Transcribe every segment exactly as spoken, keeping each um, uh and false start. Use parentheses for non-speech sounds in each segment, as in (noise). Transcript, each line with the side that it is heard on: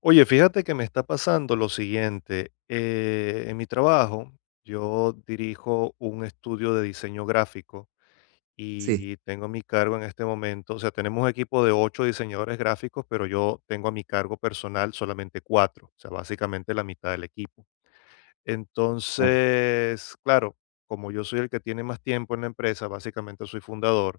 left: Oye, fíjate que me está pasando lo siguiente. Eh, en mi trabajo, yo dirijo un estudio de diseño gráfico
right: Sí,
left: y tengo a mi cargo en este momento, o sea, tenemos un equipo de ocho diseñadores gráficos, pero yo tengo a mi cargo personal solamente cuatro, o sea, básicamente la mitad del equipo.
right: claro,
left: Entonces, claro, como yo soy el que tiene más tiempo en la empresa, básicamente soy fundador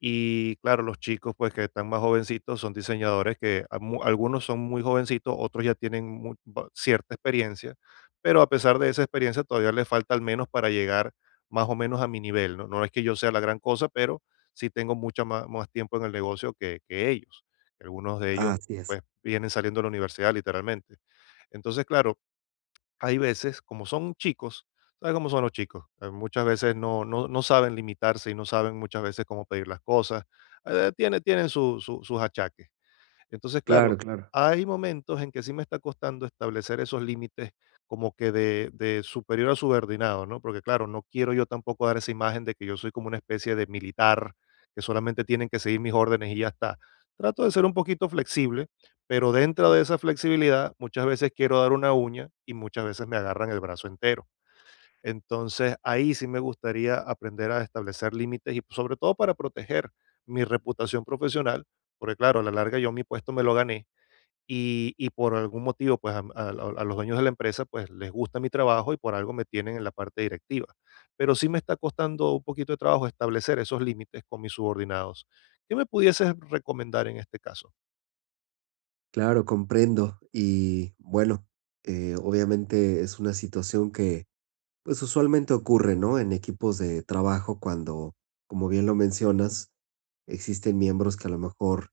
left: y claro, los chicos, pues que están más jovencitos, son diseñadores que a mu- algunos son muy jovencitos, otros ya tienen mu- ba- cierta experiencia, pero a pesar de esa experiencia todavía les falta al menos para llegar más o menos a mi nivel, ¿no? No es que yo sea la gran cosa, pero sí tengo mucho más, más tiempo en el negocio que, que ellos. Algunos de ellos,
right: así es.
left: pues, vienen saliendo de la universidad literalmente. Entonces, claro, hay veces, como son chicos, ¿sabes cómo son los chicos? Eh, muchas veces no, no, no saben limitarse y no saben muchas veces cómo pedir las cosas. Eh, tiene, tienen su- su- sus achaques. Entonces,
right: Claro,
left: claro,
right: claro,
left: hay momentos en que sí me está costando establecer esos límites como que de, de superior a subordinado, ¿no? Porque claro, no quiero yo tampoco dar esa imagen de que yo soy como una especie de militar, que solamente tienen que seguir mis órdenes y ya está. Trato de ser un poquito flexible, pero dentro de esa flexibilidad muchas veces quiero dar una uña y muchas veces me agarran el brazo entero. Entonces, ahí sí me gustaría aprender a establecer límites y sobre todo para proteger mi reputación profesional, porque claro, a la larga yo mi puesto me lo gané y, y por algún motivo, pues a, a- a los dueños de la empresa, pues les gusta mi trabajo y por algo me tienen en la parte directiva. Pero sí me está costando un poquito de trabajo establecer esos límites con mis subordinados. ¿Qué me pudieses recomendar en este caso?
right: claro, comprendo. Y bueno, eh, obviamente es una situación que pues usualmente ocurre, ¿no? En equipos de trabajo cuando, como bien lo mencionas, existen miembros que a lo mejor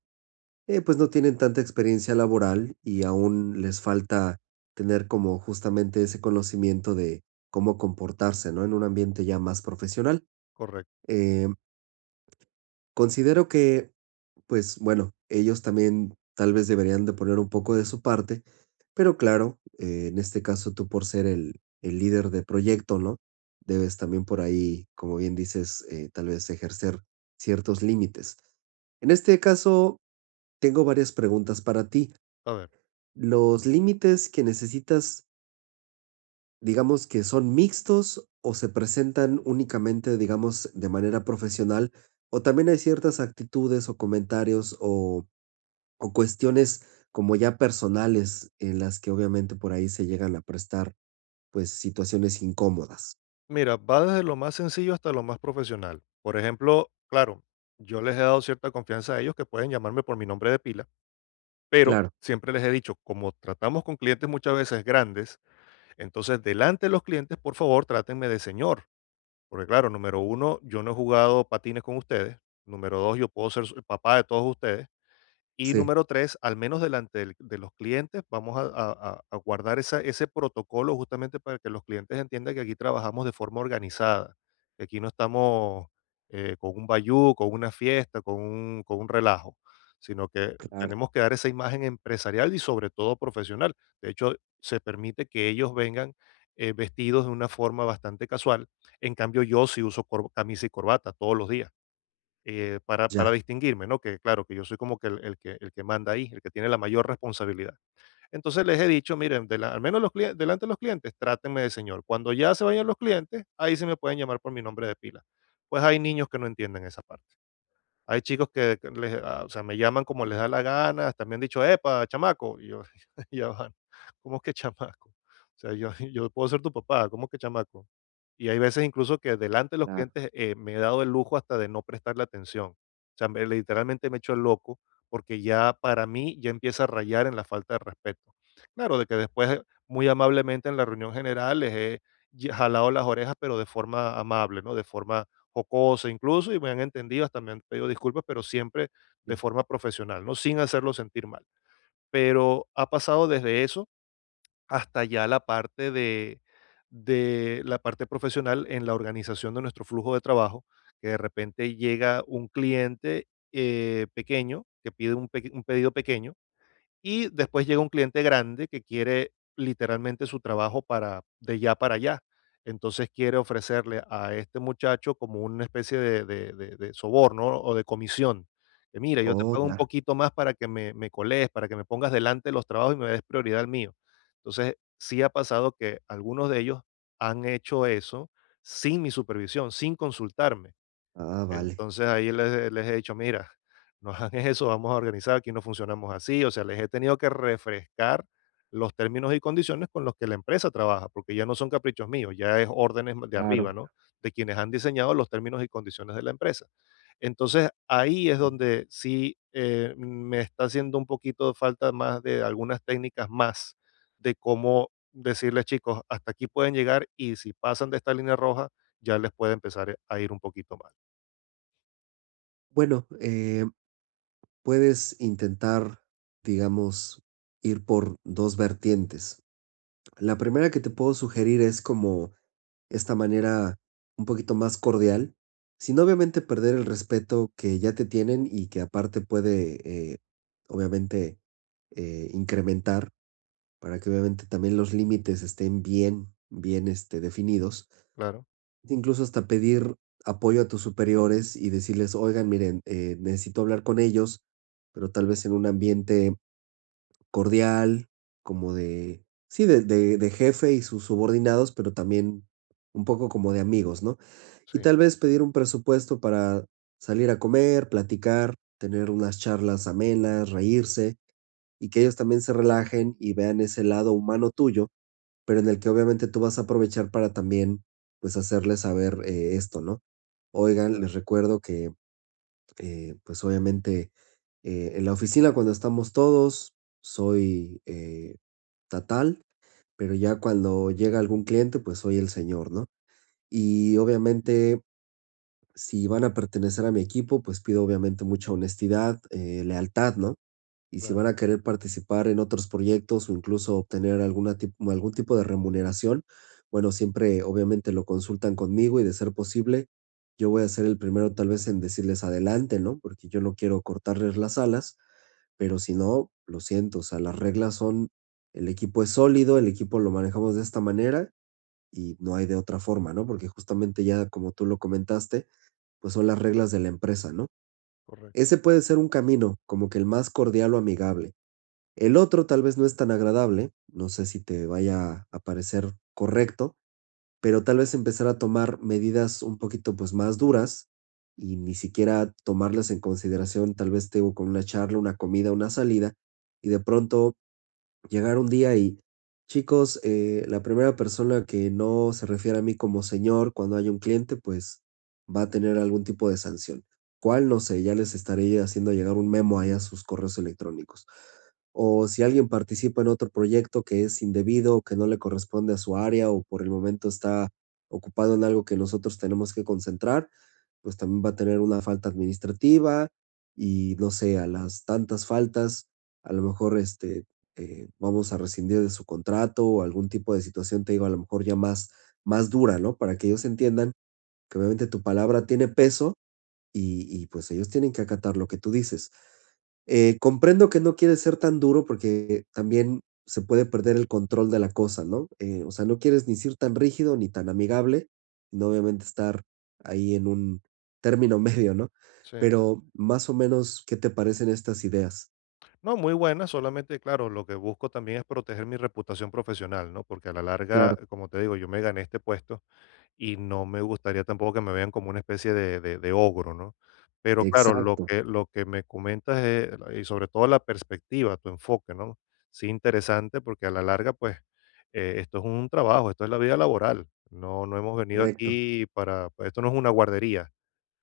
right: eh, pues no tienen tanta experiencia laboral y aún les falta tener como justamente ese conocimiento de cómo comportarse, ¿no? En un ambiente ya más profesional.
left: Correcto.
right: Eh, considero que pues bueno, ellos también tal vez deberían de poner un poco de su parte, pero claro, eh, en este caso tú por ser el, el líder de proyecto, ¿no? Debes también por ahí, como bien dices, eh, tal vez ejercer ciertos límites. En este caso, tengo varias preguntas para ti.
left: A ver.
right: ¿Los límites que necesitas, digamos que son mixtos o se presentan únicamente, digamos, de manera profesional? ¿O también hay ciertas actitudes o comentarios o o cuestiones como ya personales, en las que obviamente por ahí se llegan a prestar, pues, situaciones incómodas?
left: Mira, va desde lo más sencillo hasta lo más profesional. Por ejemplo, claro, yo les he dado cierta confianza a ellos que pueden llamarme por mi nombre de pila, pero
right: Claro.
left: siempre les he dicho, como tratamos con clientes muchas veces grandes, entonces delante de los clientes, por favor, trátenme de señor. Porque claro, número uno, yo no he jugado patines con ustedes. Número dos, yo puedo ser su- el papá de todos ustedes. Y
right: Sí,
left: número tres, al menos delante del- de los clientes, vamos a, a- a- a guardar esa- ese protocolo justamente para que los clientes entiendan que aquí trabajamos de forma organizada, que aquí no estamos eh, con un bayú, con una fiesta, con un, con un relajo, sino que
right: claro,
left: tenemos que dar esa imagen empresarial y sobre todo profesional. De hecho, se permite que ellos vengan eh, vestidos de una forma bastante casual. En cambio, yo sí uso cor- camisa y corbata todos los días, eh, para, para
right: ya.
left: distinguirme, ¿no? Que claro, que yo soy como que el, el que el que manda ahí, el que tiene la mayor responsabilidad. Entonces les he dicho, miren, de la- al menos los clien- delante de los clientes, trátenme de señor. Cuando ya se vayan los clientes, ahí se me pueden llamar por mi nombre de pila. Pues hay niños que no entienden esa parte. Hay chicos que que les ah, o sea, me llaman como les da la gana, hasta me han dicho: "Epa, chamaco", y yo, (laughs) ya van, ¿cómo que chamaco? O sea, yo (laughs) yo puedo ser tu papá, ¿cómo que chamaco? Y hay veces incluso que delante de los
right: Claro,
left: clientes, eh, me he dado el lujo hasta de no prestarle atención. O sea, me literalmente me he hecho el loco, porque ya para mí ya empieza a rayar en la falta de respeto. Claro, de que después, eh, muy amablemente en la reunión general les he ye jalado las orejas, pero de forma amable, ¿no? De forma jocosa incluso, y me han entendido, hasta me han pedido disculpas, pero siempre de
right: sí.
left: forma profesional, ¿no? Sin hacerlo sentir mal. Pero ha pasado desde eso hasta ya la parte de, de la parte profesional en la organización de nuestro flujo de trabajo, que de repente llega un cliente eh, pequeño que pide un, pe- un pedido pequeño y después llega un cliente grande que quiere literalmente su trabajo para de ya para allá. Entonces quiere ofrecerle a este muchacho como una especie de, de- de- de soborno o de comisión. Que mira, yo te
right: Oh,
left: pago un
right: ya.
left: poquito más para que me, me colees, para que me pongas delante los trabajos y me des prioridad al mío. Entonces, sí ha pasado que algunos de ellos han hecho eso sin mi supervisión, sin consultarme.
right: Ah, vale.
left: Entonces ahí les les he dicho: "Mira, (laughs) no hagan eso, vamos a organizar, aquí no funcionamos así". O sea, les he tenido que refrescar los términos y condiciones con los que la empresa trabaja, porque ya no son caprichos míos, ya es órdenes de arriba,
right: Claro,
left: ¿no? De quienes han diseñado los términos y condiciones de la empresa. Entonces, ahí es
right: sí.
left: donde sí, eh, me está haciendo un poquito de falta más de algunas técnicas más de cómo decirles: "Chicos, hasta aquí pueden llegar", y si pasan de esta línea roja, ya les puede empezar a ir un poquito mal.
right: Bueno, eh, puedes intentar, digamos, ir por dos vertientes. La primera que te puedo sugerir es como esta manera un poquito más cordial, sin obviamente perder el respeto que ya te tienen y que aparte puede, eh, obviamente, eh, incrementar para que obviamente también los límites estén bien, bien este, definidos.
left: Claro.
right: Incluso hasta pedir apoyo a tus superiores y decirles, oigan, miren, eh, necesito hablar con ellos, pero tal vez en un ambiente cordial, como de, sí, de, de de jefe y sus subordinados, pero también un poco como de amigos, ¿no?
left: Sí,
right: Y tal vez pedir un presupuesto para salir a comer, platicar, tener unas charlas amenas, reírse y que ellos también se relajen y vean ese lado humano tuyo, pero en el que obviamente tú vas a aprovechar para también, pues, hacerles saber, eh, esto, ¿no? Oigan,
left: claro,
right: les recuerdo que, eh, pues, obviamente, eh, en la oficina cuando estamos todos soy, eh, ta tal, pero ya cuando llega algún cliente, pues, soy el señor, ¿no? Y obviamente, si van a pertenecer a mi equipo, pues pido obviamente mucha honestidad, eh, lealtad, ¿no? Y si
left: claro,
right: van a querer participar en otros proyectos o incluso obtener alguna tip- algún tipo de remuneración, bueno, siempre obviamente lo consultan conmigo y de ser posible, yo voy a ser el primero tal vez en decirles adelante, ¿no? Porque yo no quiero cortarles las alas, pero si no, lo siento, o sea, las reglas son, el equipo es sólido, el equipo lo manejamos de esta manera y no hay de otra forma, ¿no? Porque justamente ya como tú lo comentaste, pues son las reglas de la empresa, ¿no?
left: correcto.
right: Ese puede ser un camino, como que el más cordial o amigable. El otro tal vez no es tan agradable, no sé si te vaya a parecer correcto, pero tal vez empezar a tomar medidas un poquito pues más duras y ni siquiera tomarlas en consideración, tal vez te digo con una charla, una comida, una salida, y de pronto llegar un día y, chicos, eh, la primera persona que no se refiere a mí como señor cuando haya un cliente, pues va a tener algún tipo de sanción. ¿Cuál? No sé, ya les estaré haciendo llegar un memo ahí a sus correos electrónicos. O si alguien participa en otro proyecto que es indebido o que no le corresponde a su área o por el momento está ocupado en algo que nosotros tenemos que concentrar, pues también va a tener una falta administrativa y no sé, a las tantas faltas, a lo mejor este, eh, vamos a rescindir de su contrato o algún tipo de situación, te digo, a lo mejor ya más, más dura, ¿no? Para que ellos entiendan que obviamente tu palabra tiene peso y, y, pues ellos tienen que acatar lo que tú dices. Eh, comprendo que no quieres ser tan duro porque también se puede perder el control de la cosa, ¿no? Eh, o sea, no quieres ni ser tan rígido ni tan amigable, no obviamente estar ahí en un término (laughs) medio, ¿no?
left: Sí.
right: Pero más o menos, ¿qué te parecen estas ideas?
left: No, muy buena, solamente, claro, lo que busco también es proteger mi reputación profesional, ¿no? Porque a la larga,
right: Claro,
left: como te digo, yo me gané este puesto y no me gustaría tampoco que me vean como una especie de, de- de ogro, ¿no? Pero claro, lo
right: exacto,
left: que, lo que me comentas es, y sobre todo la perspectiva, tu enfoque, ¿no? Sí, interesante, porque a la larga, pues, eh, esto es un trabajo, esto es la vida laboral. No, no hemos venido
right: correcto.
left: aquí para, pues, esto no es una guardería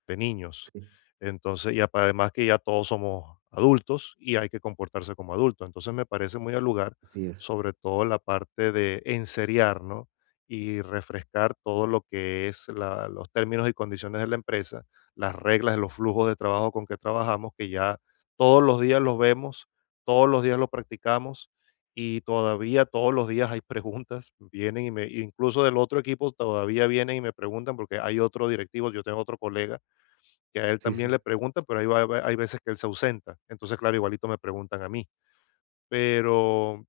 left: de niños.
right: Sí.
left: Entonces, y apa- además que ya todos somos adultos y hay que comportarse como adultos. Entonces, me parece muy al lugar,
right: Así es.
left: sobre todo la parte de enseriar, ¿no? Y refrescar todo lo que es la- los términos y condiciones de la empresa, las reglas, los flujos de trabajo con que trabajamos, que ya todos los días los vemos, todos los días lo practicamos y todavía todos los días hay preguntas, vienen y me, incluso del otro equipo todavía vienen y me preguntan porque hay otro directivo, yo tengo otro colega que a él
right: Sí,
left: también le
right: sí.
left: preguntan, pero hay va hay veces que él se ausenta. Entonces, claro, igualito me preguntan a mí. Pero,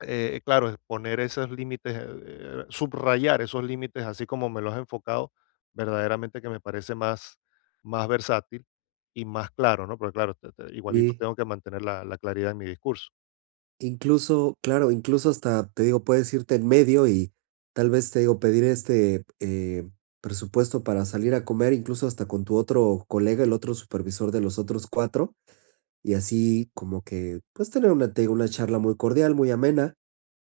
left: eh, claro, es poner esos límites, eh, subrayar esos límites, así como me los he enfocado, verdaderamente que me parece más más versátil y más claro, ¿no? Porque claro, te te igualito
right: Y
left: tengo que mantener la la claridad en mi discurso.
right: incluso, claro, incluso hasta te digo, puedes irte en medio y tal vez te digo, pedir este eh, presupuesto para salir a comer, incluso hasta con tu otro colega, el otro supervisor de los otros cuatro, y así como que, pues, tener una, te digo, una charla muy cordial, muy amena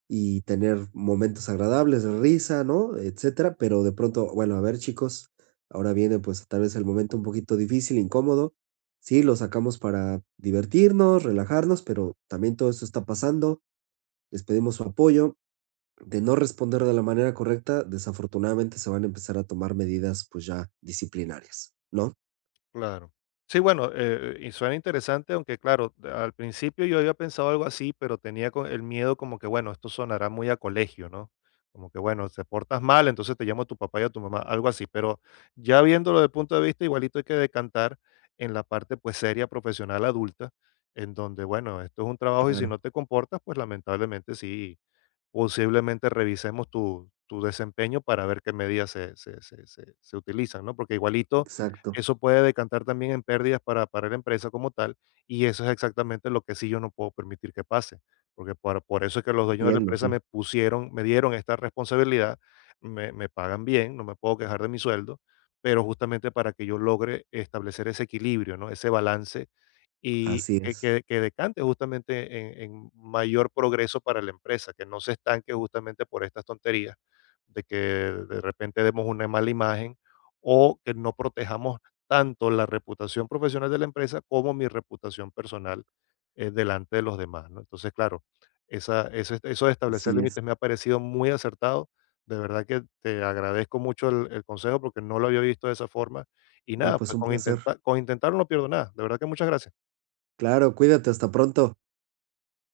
right: y tener momentos agradables, risa, ¿no? Etcétera, pero de pronto, bueno, a ver, chicos, ahora viene pues tal vez el momento un poquito difícil, incómodo. Sí, lo sacamos para divertirnos, relajarnos, pero también todo esto está pasando. Les pedimos su apoyo. De no responder de la manera correcta, desafortunadamente se van a empezar a tomar medidas pues ya disciplinarias, ¿no?
left: Claro. Sí, bueno, eh, y suena interesante, aunque claro, de- al principio yo había pensado algo así, pero tenía co- el miedo como que, bueno, esto sonará muy a colegio, ¿no? Como que, bueno, te portas mal, entonces te llamo a tu papá y a tu mamá, algo así. Pero ya viéndolo desde el punto de vista, igualito hay que decantar en la parte, pues, seria, profesional, adulta, en donde, bueno, esto es un trabajo y si no
right: Claro,
left: te comportas, pues lamentablemente sí, posiblemente revisemos tu, tu desempeño para ver qué medidas se, se, se, se, se utilizan, ¿no? Porque igualito
right: exacto,
left: eso puede decantar también en pérdidas para, para la empresa como tal, y eso es exactamente lo que sí yo no puedo permitir que pase, porque por, por eso es que los dueños de la
right: entiendo,
left: empresa
right: sí.
left: me pusieron, me dieron esta responsabilidad, me, me pagan bien, no me puedo quejar de mi sueldo, pero justamente para que yo logre establecer ese equilibrio, ¿no? Ese balance y
right: Así
left: que
right: es,
left: que que decante justamente en en mayor progreso para la empresa, que no se estanque justamente por estas tonterías, de que de repente demos una mala imagen, o que no protejamos tanto la reputación profesional de la empresa como mi reputación personal, eh, delante de los demás, ¿no? Entonces, claro, esa eso es- eso de establecer
right: así es.
left: límites me ha parecido muy acertado. De verdad que te agradezco mucho el el consejo porque no lo había visto de esa forma. Y
right: No,
left: nada,
right: pues
left: pues
right: un
left: con
right: placer.
left: intentar con intentarlo no pierdo nada. De verdad que muchas gracias.
right: Claro, cuídate, hasta pronto.